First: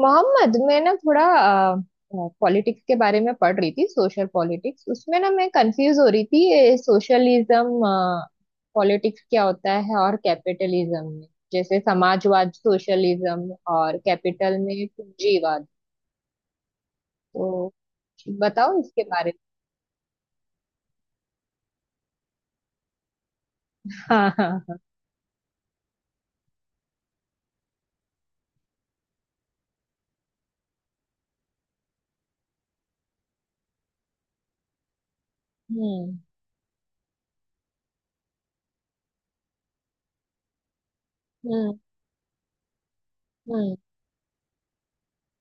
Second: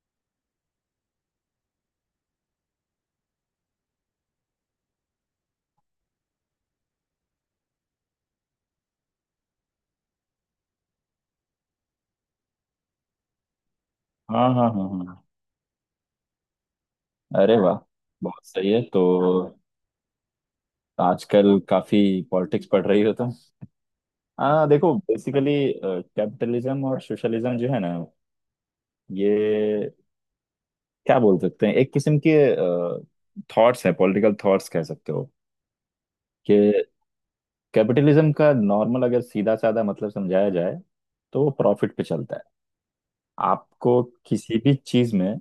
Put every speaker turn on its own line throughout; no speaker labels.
मोहम्मद, मैं ना थोड़ा पॉलिटिक्स के बारे में पढ़ रही थी। सोशल पॉलिटिक्स उसमें ना मैं कंफ्यूज हो रही थी। सोशलिज्म पॉलिटिक्स क्या होता है और कैपिटलिज्म में, जैसे समाजवाद सोशलिज्म और
हाँ
कैपिटल
हाँ
में
हाँ हाँ।
पूंजीवाद।
अरे
तो
वाह, बहुत सही
बताओ
है।
इसके
तो
बारे में।
आजकल काफी पॉलिटिक्स पढ़ रही हो तुम।
हाँ हाँ
हाँ,
हाँ।
देखो बेसिकली कैपिटलिज्म और सोशलिज्म जो है ना, ये क्या बोल सकते हैं, एक किस्म के थॉट्स है, पॉलिटिकल थॉट्स कह सकते हो।
हम्म।
कि कैपिटलिज्म का नॉर्मल अगर सीधा साधा मतलब समझाया जाए तो वो
हम्म।
प्रॉफिट पे चलता है।
हम्म।
आपको किसी भी चीज में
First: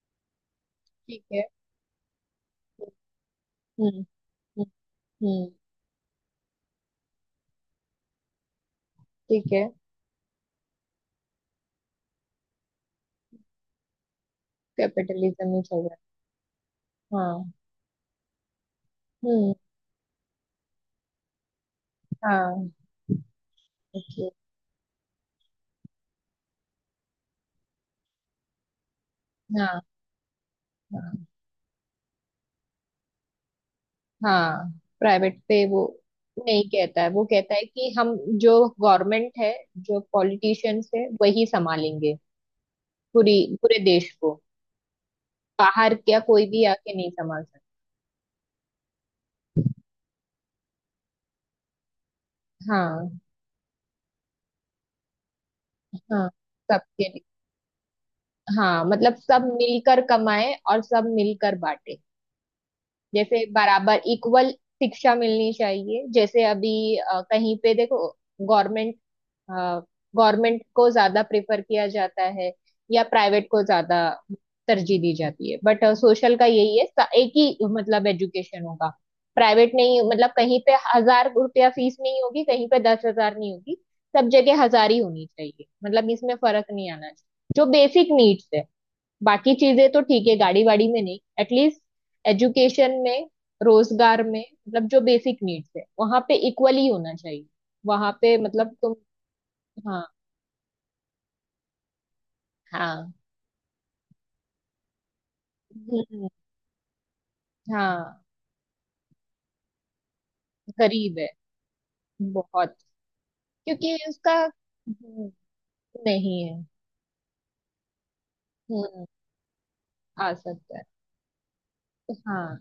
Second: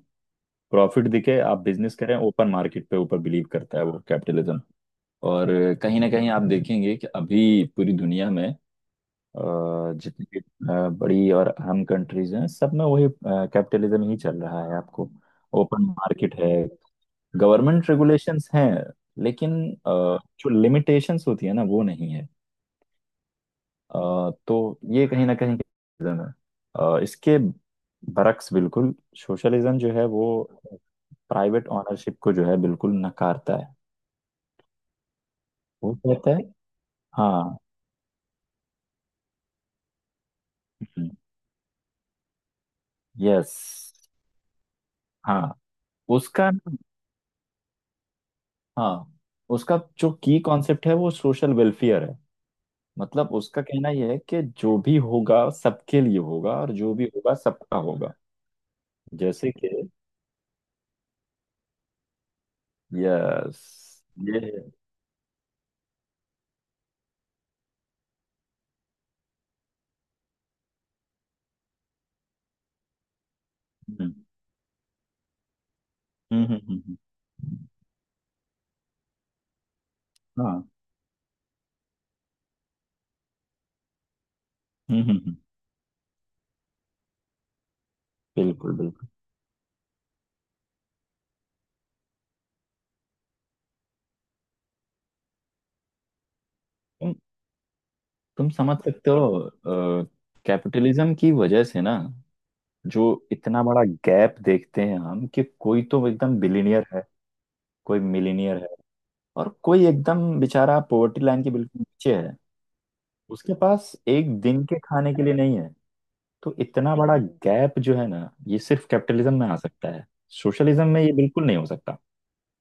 प्रॉफिट
ठीक
दिखे,
है।
आप बिजनेस करें, ओपन मार्केट पे ऊपर बिलीव करता है
हम्म।
वो कैपिटलिज्म।
हम्म।
और
हम्म।
कहीं ना कहीं आप देखेंगे कि अभी पूरी दुनिया में
ठीक है।
जितनी भी बड़ी और अहम कंट्रीज हैं, सब में वही कैपिटलिज्म ही चल रहा है आपको।
कैपिटलिज्म ही
ओपन
चल रहा
मार्केट है,
है। हाँ।
गवर्नमेंट रेगुलेशंस हैं,
हम्म।
लेकिन जो लिमिटेशंस होती है ना वो नहीं है।
हाँ। ओके।
तो ये कहीं ना कहीं capitalism है। इसके बरक्स बिल्कुल सोशलिज्म
हाँ।
जो है, वो
हाँ।
प्राइवेट ओनरशिप को जो है बिल्कुल नकारता है।
हाँ। प्राइवेट पे वो
वो कहता है
नहीं कहता है। वो कहता
हाँ।
है कि हम, जो गवर्नमेंट है, जो पॉलिटिशियंस है, वही संभालेंगे पूरी
यस।
पूरे देश को।
हाँ।
बाहर क्या कोई
उसका
भी
न-
आके नहीं संभाल सकता।
हाँ, उसका जो की कॉन्सेप्ट है वो सोशल वेलफेयर है।
हाँ।
मतलब उसका कहना यह है कि जो भी होगा सबके लिए
हाँ।
होगा और जो भी
सबके लिए।
होगा सबका होगा।
हाँ, मतलब सब
जैसे कि
मिलकर कमाए और सब मिलकर बांटे। जैसे
यस,
बराबर इक्वल
ये
शिक्षा मिलनी चाहिए। जैसे अभी कहीं पे देखो, गवर्नमेंट गवर्नमेंट को ज्यादा प्रेफर किया जाता है या प्राइवेट को ज्यादा
हम्म
तरजीह दी जाती है। बट सोशल का
हम्म,
यही है, एक ही मतलब एजुकेशन होगा, प्राइवेट नहीं। मतलब कहीं
हाँ,
पे 1,000 रुपया फीस नहीं होगी, कहीं पे 10,000 नहीं होगी, सब जगह 1,000 ही
हम्म हम्म
होनी
हम्म,
चाहिए। मतलब इसमें फर्क नहीं आना चाहिए, जो बेसिक नीड्स है।
बिल्कुल बिल्कुल।
बाकी चीजें तो ठीक है, गाड़ी वाड़ी में नहीं, एटलीस्ट एजुकेशन में, रोजगार में, मतलब जो बेसिक नीड्स है वहां पे इक्वली होना
तुम
चाहिए। वहां पे,
तुम
मतलब
समझ
तुम,
सकते हो,
हाँ।
कैपिटलिज्म की वजह से ना जो
हाँ।
इतना बड़ा गैप देखते हैं हम, कि कोई तो
हम्म।
एकदम बिलीनियर है, कोई
हाँ।
मिलीनियर है, और कोई एकदम बेचारा
गरीब
पोवर्टी
है,
लाइन के बिल्कुल नीचे है।
बहुत।
उसके पास
क्योंकि उसका,
एक दिन के खाने के लिए नहीं है।
नहीं
तो
है।
इतना बड़ा गैप जो है ना, ये सिर्फ
हम्म।
कैपिटलिज्म में आ सकता है।
आ सकता है।
सोशलिज्म में ये बिल्कुल नहीं हो सकता।
तो हाँ।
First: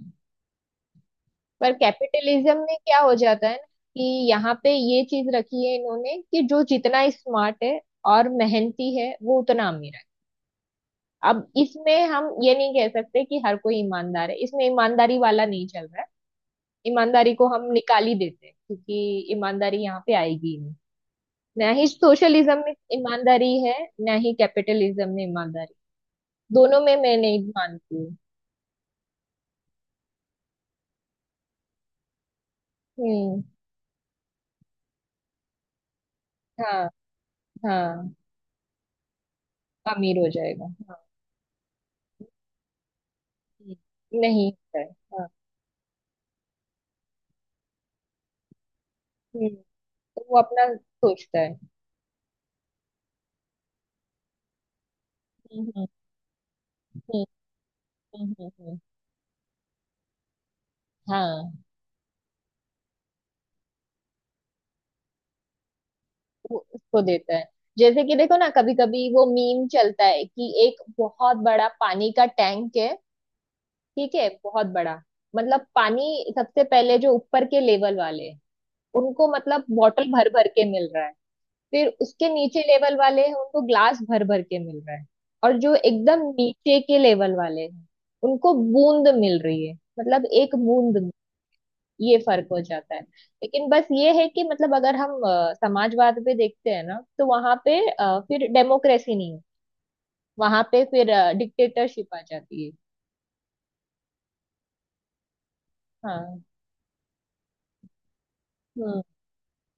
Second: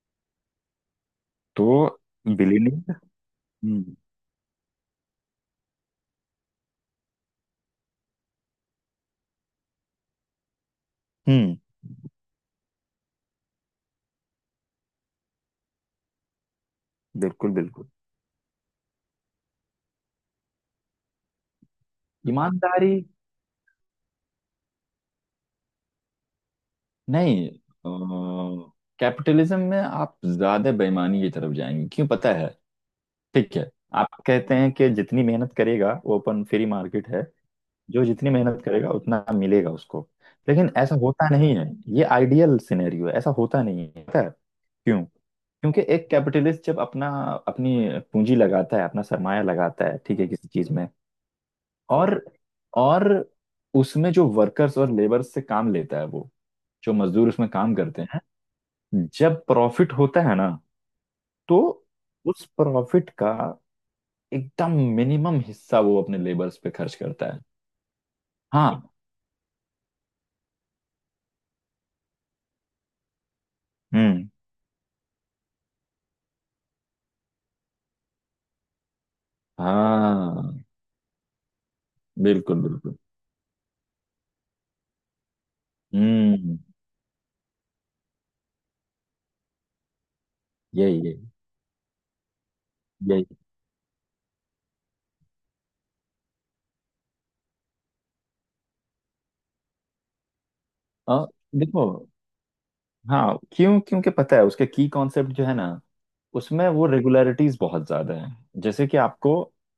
तो
पर कैपिटलिज्म में
बिलीनियर
क्या हो जाता है ना,
हम्म
कि यहाँ पे ये चीज रखी है इन्होंने कि जो जितना स्मार्ट है और मेहनती है वो उतना अमीर है। अब
हम्म,
इसमें हम ये नहीं कह सकते कि हर कोई ईमानदार है। इसमें ईमानदारी वाला नहीं चल रहा है। ईमानदारी को
बिल्कुल
हम
बिल्कुल
निकाल ही देते हैं, क्योंकि ईमानदारी यहाँ पे आएगी, ना ही सोशलिज्म में
ईमानदारी।
ईमानदारी है ना ही कैपिटलिज्म में ईमानदारी। दोनों में मैं नहीं
नहीं,
मानती हूँ।
कैपिटलिज्म में आप ज्यादा बेईमानी की तरफ जाएंगे, क्यों पता है?
हम्म।
ठीक है, आप कहते हैं कि जितनी मेहनत करेगा वो अपन फ्री
हाँ।
मार्केट है। जो
हाँ।
जितनी मेहनत करेगा उतना मिलेगा उसको।
अमीर हो जाएगा,
लेकिन ऐसा
हाँ।
होता नहीं है। ये आइडियल सिनेरियो है, ऐसा होता
हम्म,
नहीं है। पता है
नहीं होता है।
क्यों?
हाँ।
क्योंकि एक कैपिटलिस्ट जब अपना अपनी पूंजी लगाता है, अपना सरमाया
हम्म।
लगाता है ठीक
तो
है
वो
किसी
अपना
चीज में,
सोचता है।
और और उसमें जो वर्कर्स और लेबर से
हम्म।
काम
हम्म।
लेता है, वो जो
हम्म।
मजदूर उसमें काम करते
हम्म। हम्म। हम्म।
हैं, जब प्रॉफिट होता है ना,
हाँ,
तो उस प्रॉफिट का एकदम मिनिमम हिस्सा वो अपने लेबर्स
वो
पे खर्च
उसको
करता
देता
है।
है। जैसे कि देखो ना, कभी
हाँ,
कभी वो मीम चलता है कि एक बहुत बड़ा पानी का टैंक है, ठीक
हम्म,
है, बहुत बड़ा। मतलब पानी सबसे पहले जो ऊपर के लेवल वाले, उनको मतलब बॉटल भर भर
हाँ,
के मिल रहा है। फिर उसके नीचे
बिल्कुल बिल्कुल,
लेवल वाले हैं, उनको ग्लास भर भर के मिल रहा है। और जो एकदम
हम्म,
नीचे के लेवल वाले हैं, उनको बूंद मिल रही है, मतलब एक बूंद
यही
में
यही
ये फर्क हो जाता है।
यही
लेकिन बस ये है कि मतलब अगर हम समाजवाद पे देखते हैं ना, तो वहां पे फिर डेमोक्रेसी नहीं है, वहां पे फिर
और देखो,
डिक्टेटरशिप आ जाती है।
हाँ, क्यों क्योंकि पता है उसका की कॉन्सेप्ट जो है ना,
हाँ।
उसमें वो रेगुलरिटीज बहुत ज्यादा है। जैसे कि
हम्म।
आपको अ,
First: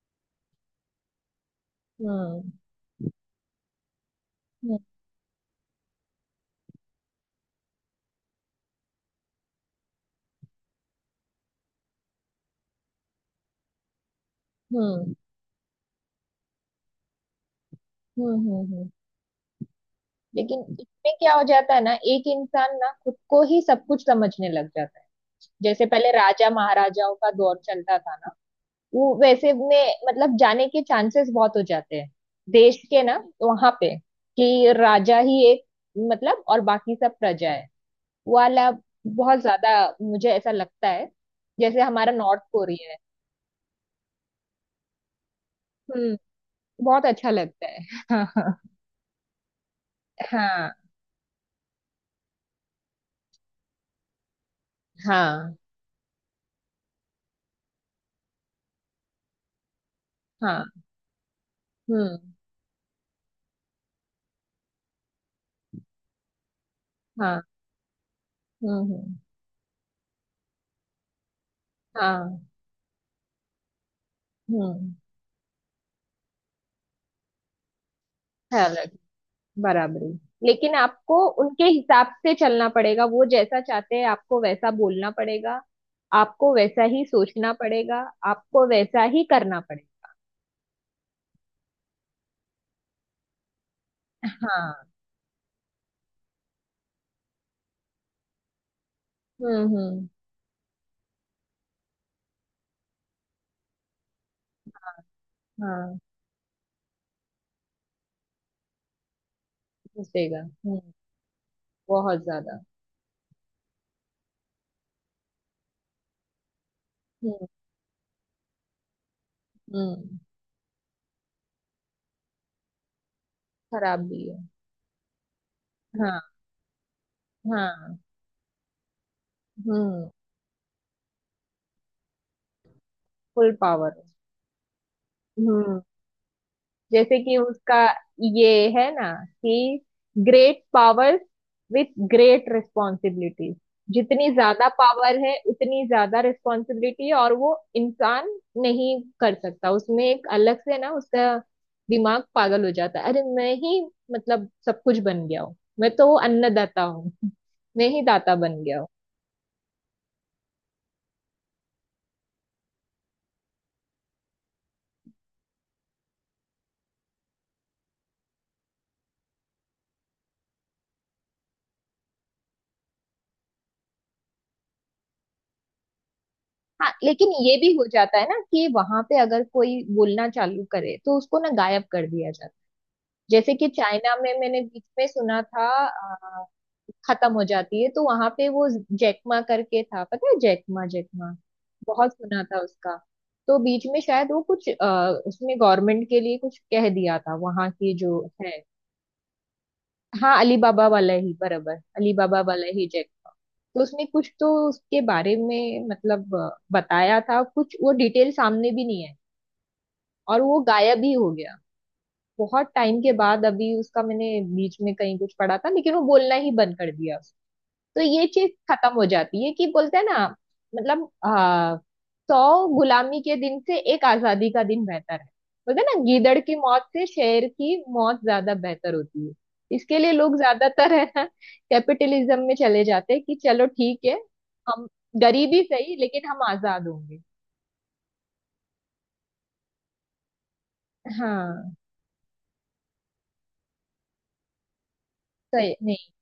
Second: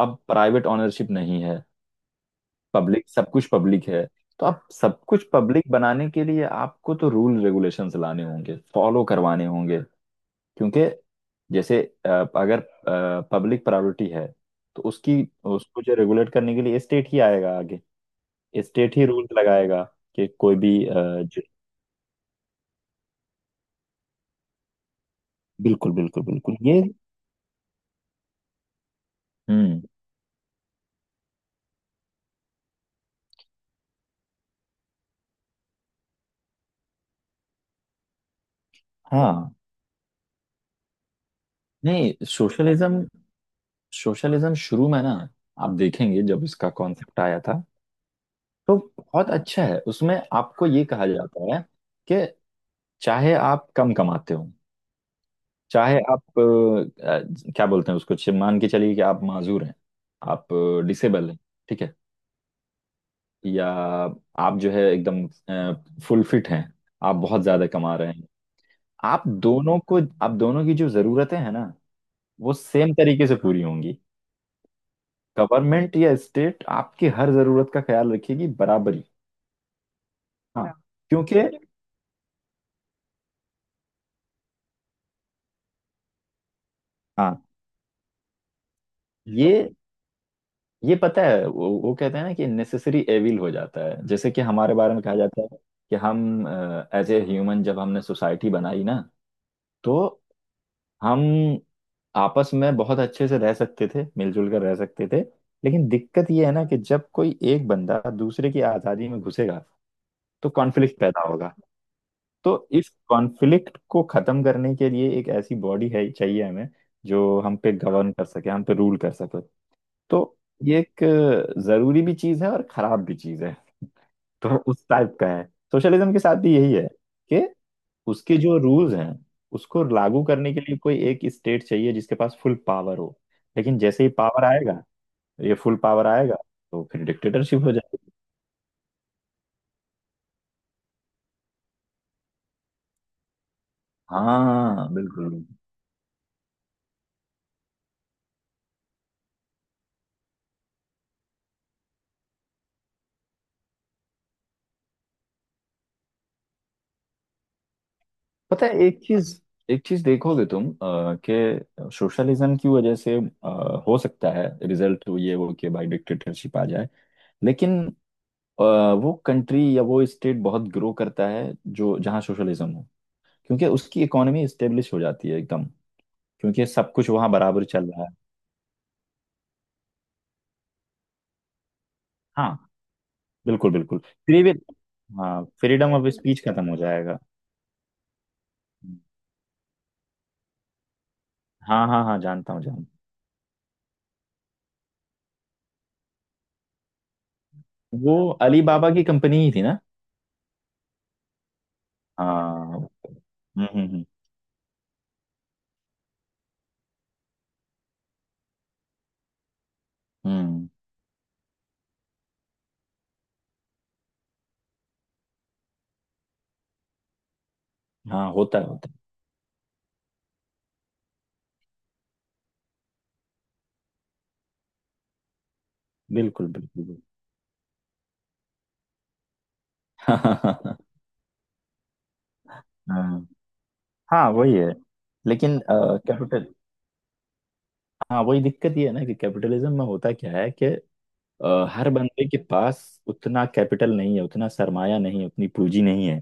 अब प्राइवेट ओनरशिप नहीं है,
हम्म।
पब्लिक, सब कुछ पब्लिक है। तो अब
हम्म।
सब कुछ पब्लिक बनाने के लिए आपको तो रूल रेगुलेशंस लाने होंगे, फॉलो करवाने होंगे। क्योंकि जैसे अ, अगर पब्लिक प्रायोरिटी है, तो
हम्म। हम्म।
उसकी उसको जो रेगुलेट करने के लिए स्टेट ही आएगा आगे।
हम्म। हम्म। हम्म।
स्टेट ही रूल लगाएगा कि कोई
लेकिन
भी
इसमें क्या हो
जो-
जाता है ना, एक इंसान ना खुद को ही सब कुछ समझने लग जाता है। जैसे
बिल्कुल
पहले
बिल्कुल
राजा
बिल्कुल ये,
महाराजाओं का दौर चलता था ना, वो वैसे
हम्म,
में मतलब जाने के चांसेस बहुत हो जाते हैं देश के ना। वहां पे कि राजा ही एक, मतलब और बाकी सब प्रजा है वाला, बहुत
हाँ,
ज्यादा। मुझे ऐसा लगता है जैसे हमारा
नहीं
नॉर्थ कोरिया है।
सोशलिज्म, सोशलिज्म शुरू में ना, आप
हम्म।
देखेंगे जब इसका
बहुत
कॉन्सेप्ट
अच्छा
आया था,
लगता है।
तो बहुत अच्छा है। उसमें आपको
हाँ।
ये कहा जाता है कि चाहे आप कम कमाते हो,
हाँ।
चाहे आप क्या बोलते हैं उसको, मान के चलिए कि आप माजूर हैं, आप
हाँ। हाँ। हाँ।
डिसेबल हैं ठीक है,
हम्म।
या आप जो है एकदम फुल फिट हैं, आप
हाँ।
बहुत ज्यादा कमा रहे हैं,
हम्म। हम्म।
आप दोनों को, आप दोनों की जो जरूरतें हैं ना,
हाँ।
वो सेम तरीके से पूरी होंगी।
हम्म।
गवर्नमेंट या स्टेट आपकी हर जरूरत का ख्याल रखेगी,
सैलड,
बराबरी।
बराबरी।
हाँ
लेकिन
हाँ।
आपको
क्योंकि
उनके हिसाब से चलना पड़ेगा, वो जैसा चाहते हैं आपको वैसा बोलना पड़ेगा, आपको वैसा ही
हाँ
सोचना पड़ेगा, आपको वैसा ही करना
ये
पड़ेगा।
ये पता है वो कहते हैं ना कि नेसेसरी एविल हो जाता है, जैसे कि
हाँ।
हमारे बारे में कहा जाता है कि हम एज ए ह्यूमन जब हमने सोसाइटी बनाई ना,
हम्म।
तो
हम्म।
हम आपस में बहुत अच्छे से रह सकते थे, मिलजुल कर रह सकते थे। लेकिन
हाँ,
दिक्कत ये है ना कि जब कोई एक बंदा दूसरे की आज़ादी में घुसेगा,
घुसेगा।
तो
हम्म।
कॉन्फ्लिक्ट पैदा होगा।
बहुत
तो
ज्यादा।
इस कॉन्फ्लिक्ट को खत्म करने के लिए एक ऐसी बॉडी है चाहिए हमें, जो
हम्म।
हम पे गवर्न कर सके, हम पे रूल कर सके।
हम्म।
तो ये एक जरूरी भी चीज है और खराब भी चीज है।
खराब भी है।
तो उस टाइप का है। सोशलिज्म के
हाँ।
साथ भी यही है कि
हाँ।
उसके जो रूल्स हैं, उसको
हम्म।
लागू करने के लिए कोई एक स्टेट चाहिए जिसके पास फुल पावर हो।
फुल
लेकिन
पावर।
जैसे ही पावर आएगा, ये फुल
हम्म।
पावर आएगा, तो फिर
जैसे कि
डिक्टेटरशिप हो
उसका
जाएगी।
ये है ना, कि great powers with great responsibilities,
हाँ
जितनी ज्यादा
हाँ, हाँ,
पावर है
बिल्कुल।
उतनी ज्यादा रिस्पॉन्सिबिलिटी और वो इंसान नहीं कर सकता। उसमें एक अलग से ना, उसका दिमाग पागल हो जाता है, अरे मैं ही, मतलब सब कुछ बन गया हूँ, मैं तो अन्नदाता हूँ। मैं ही दाता बन
पता
गया
है
हूँ।
एक चीज, एक चीज देखोगे तुम कि सोशलिज्म की वजह से हो सकता है रिजल्ट ये हो कि भाई डिक्टेटरशिप आ जाए। लेकिन अ, वो कंट्री या वो स्टेट बहुत ग्रो करता है जो जहाँ सोशलिज्म हो, क्योंकि उसकी इकोनॉमी स्टेब्लिश हो जाती है एकदम, क्योंकि
हाँ,
सब कुछ
लेकिन
वहाँ
ये
बराबर
भी हो
चल रहा
जाता
है।
है ना कि वहां पे अगर कोई बोलना चालू करे तो उसको ना गायब कर दिया जाता
हाँ,
है। जैसे कि
बिल्कुल बिल्कुल
चाइना में
फ्री
मैंने बीच में सुना
हाँ
था,
फ्रीडम ऑफ स्पीच खत्म हो जाएगा।
खत्म हो जाती है तो वहां पे वो जैकमा करके था, पता है, जैकमा जैकमा,
हाँ हाँ
बहुत
हाँ
सुना
जानता
था
हूँ,
उसका।
जानता
तो बीच में शायद वो कुछ, उसने गवर्नमेंट के लिए कुछ कह दिया था वहां की
हूँ।
जो
वो
है।
अली बाबा की कंपनी ही थी ना।
हाँ, अली बाबा वाला ही, बराबर, अली बाबा वाला
हाँ
ही जैकमा। तो
हम्म हम्म
उसने कुछ तो उसके बारे में मतलब, बताया था, कुछ वो डिटेल सामने भी नहीं है। और वो
हम्म।
गायब ही हो गया। बहुत टाइम के बाद अभी उसका मैंने बीच में कहीं कुछ पढ़ा था, लेकिन वो बोलना ही बंद कर दिया उसने। तो ये
हाँ
चीज
होता है, होता
खत्म हो जाती है कि बोलते हैं ना, मतलब 100 गुलामी के दिन से एक आजादी का दिन बेहतर है। बोलते हैं ना,
है,
गीदड़
बिल्कुल
की मौत
बिल्कुल बिल्कुल।
से शेर की मौत ज्यादा बेहतर होती है। इसके लिए लोग ज्यादातर है ना कैपिटलिज्म में चले जाते हैं
हम्म,
कि चलो ठीक है,
हाँ वही है।
हम
लेकिन
गरीबी सही लेकिन हम
कैपिटल
आजाद होंगे।
हाँ वही दिक्कत ये है ना कि कैपिटलिज्म में होता क्या है कि
हाँ।
हर बंदे के पास उतना कैपिटल नहीं है, उतना सरमाया नहीं है, उतनी
सही
पूंजी नहीं
नहीं,
है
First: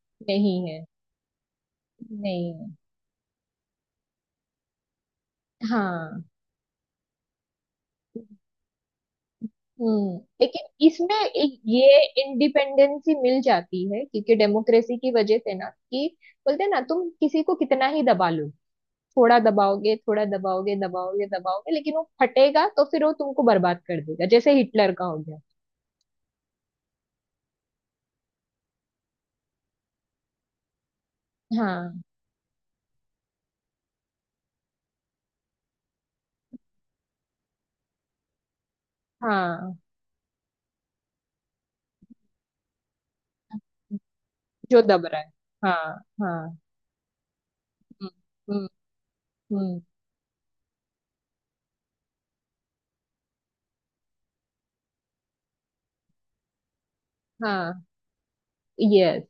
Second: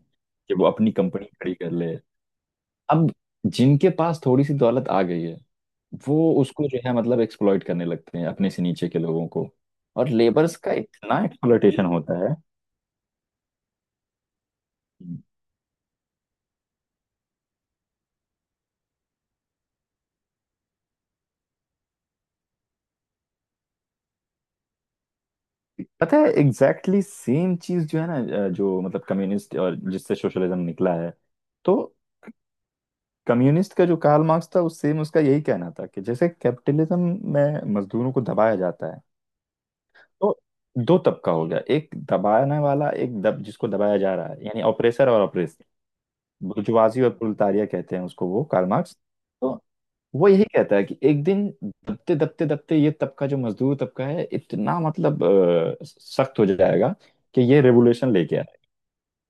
कि वो
नहीं है।
अपनी कंपनी खड़ी कर ले।
नहीं है।
अब जिनके पास थोड़ी सी दौलत आ गई है,
हाँ।
वो उसको जो है मतलब एक्सप्लॉइट करने लगते हैं अपने से नीचे के लोगों को। और
हम्म।
लेबर्स
लेकिन
का
इसमें
इतना
एक
एक्सप्लॉइटेशन
ये
होता
इंडिपेंडेंसी मिल जाती है क्योंकि डेमोक्रेसी की
है।
वजह से ना, कि बोलते हैं ना, तुम किसी को कितना ही दबा लो, थोड़ा दबाओगे दबाओगे दबाओगे, लेकिन वो फटेगा तो फिर वो तुमको बर्बाद कर देगा, जैसे हिटलर का हो गया।
पता है एग्जैक्टली exactly सेम चीज जो है ना, जो मतलब कम्युनिस्ट और जिससे सोशलिज्म निकला है, तो
हाँ।
कम्युनिस्ट का जो कार्ल मार्क्स था, उस सेम उसका यही कहना था कि जैसे कैपिटलिज्म में मजदूरों को दबाया जाता है,
हाँ,
तो दो तबका हो गया, एक दबाने वाला, एक दब जिसको दबाया जा रहा है, यानी
जो दब
ऑपरेसर
रहा
और
है।
ऑपरेस,
हाँ। हाँ।
बुर्जुआजी और प्रोलेटारिया कहते हैं
हम्म।
उसको वो
हम्म।
Karl Marx. तो
हम्म।
वो यही कहता है कि एक दिन दबते दबते दबते ये तबका जो मजदूर तबका है इतना मतलब सख्त हो जाएगा कि ये
हाँ।
रेवोल्यूशन लेके,
यस,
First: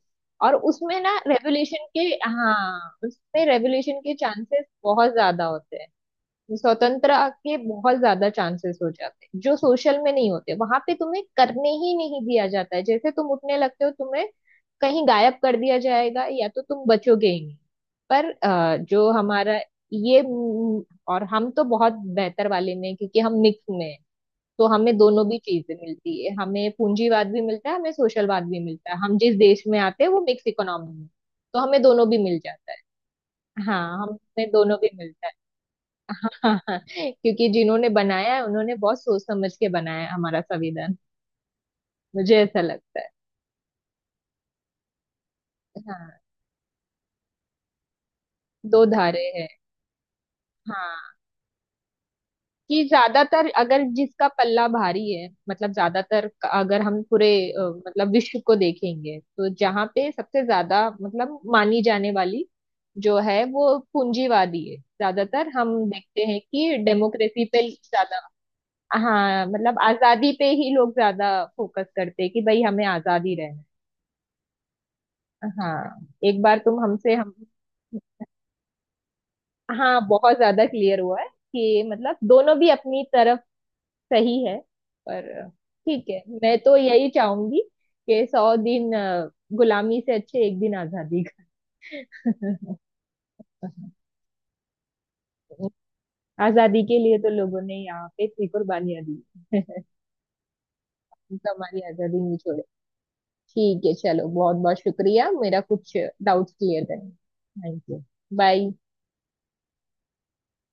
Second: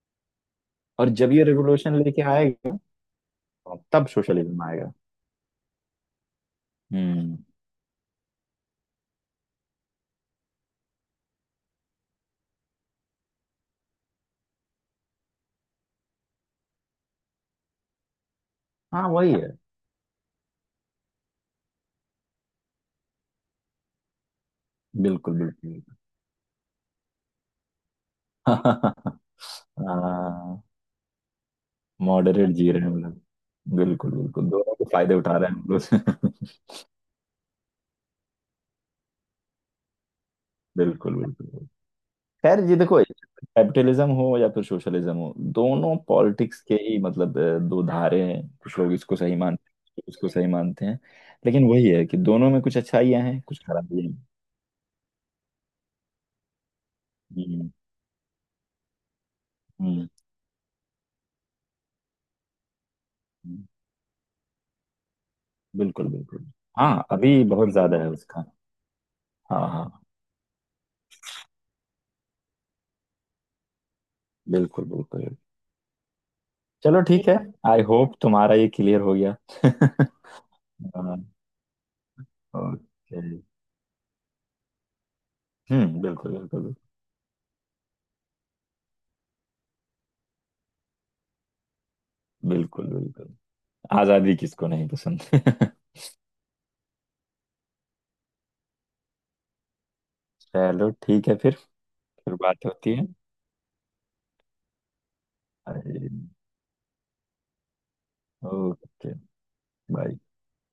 और उसमें ना
और जब ये
रेवोल्यूशन
रेवोल्यूशन
के,
लेके आएगा
हाँ उसमें रेवोल्यूशन
तब
के
सोशलिज्म
चांसेस
आएगा।
बहुत ज्यादा होते हैं। स्वतंत्रता
हम्म,
के बहुत ज्यादा चांसेस हो जाते हैं, जो सोशल में नहीं होते। वहां पे तुम्हें करने ही नहीं दिया जाता है, जैसे तुम उठने लगते हो तुम्हें कहीं गायब कर दिया जाएगा, या तो तुम बचोगे ही नहीं। पर
हाँ
जो
वही है,
हमारा ये म, और हम तो बहुत बेहतर वाले में हैं, क्योंकि हम मिक्स में हैं। तो हमें दोनों भी
बिल्कुल
चीजें
बिल्कुल,
मिलती है, हमें पूंजीवाद भी मिलता है हमें सोशलवाद भी मिलता है। हम जिस देश में आते हैं वो मिक्स
हाँ,
इकोनॉमी में, तो हमें दोनों भी मिल
मॉडरेट जी
जाता है।
रहे हैं हम लोग,
हाँ,
बिल्कुल बिल्कुल,
हमें
दोनों
दोनों
के
भी
फायदे
मिलता है।
उठा रहे हैं हम लोग।
हाँ हाँ, क्योंकि जिन्होंने बनाया है उन्होंने बहुत सोच समझ के बनाया है हमारा संविधान।
बिल्कुल बिल्कुल।
मुझे ऐसा
खैर ये देखो
लगता है।
कैपिटलिज्म हो या फिर सोशलिज्म हो, दोनों
हाँ,
पॉलिटिक्स के ही मतलब दो धारे हैं। कुछ
दो
लोग इसको
धारे
सही
हैं।
मानते हैं, कुछ लोग इसको सही मानते हैं।
हाँ,
लेकिन वही है कि दोनों में कुछ
कि
अच्छाइयाँ हैं,
ज्यादातर
कुछ
अगर
खराबियाँ हैं।
जिसका पल्ला भारी है, मतलब ज्यादातर अगर हम पूरे,
हम्म
मतलब विश्व को देखेंगे, तो जहाँ
हम्म
पे सबसे ज्यादा मतलब मानी जाने वाली जो है वो
हम्म।
पूंजीवादी है। ज्यादातर हम
बिल्कुल
देखते हैं
बिल्कुल।
कि
हाँ अभी
डेमोक्रेसी पे
बहुत ज्यादा है
ज्यादा,
उसका।
हाँ
हाँ
मतलब
हाँ
आजादी पे ही लोग ज्यादा फोकस करते हैं कि भाई हमें आजादी रहे।
बिल्कुल बिल्कुल।
हाँ। एक बार तुम
चलो
हमसे,
ठीक
हम,
है, आई होप तुम्हारा ये क्लियर हो गया।
हाँ बहुत ज्यादा क्लियर
हाँ,
हुआ है कि मतलब दोनों भी अपनी
ओके,
तरफ सही है। पर
हम्म,
ठीक है,
बिल्कुल
मैं
बिल्कुल
तो यही चाहूंगी कि 100 दिन गुलामी से अच्छे एक दिन आजादी का।
बिल्कुल बिल्कुल। आजादी किसको नहीं पसंद?
आजादी के लिए तो लोगों ने यहाँ पे इतनी कुर्बानियां दी,
चलो ठीक है
तो
फिर
हमारी आजादी
फिर
नहीं छोड़े।
बात होती है।
ठीक है चलो, बहुत बहुत शुक्रिया मेरा कुछ
अरे,
डाउट्स क्लियर करने। Thank you. Bye.
Okay, bye.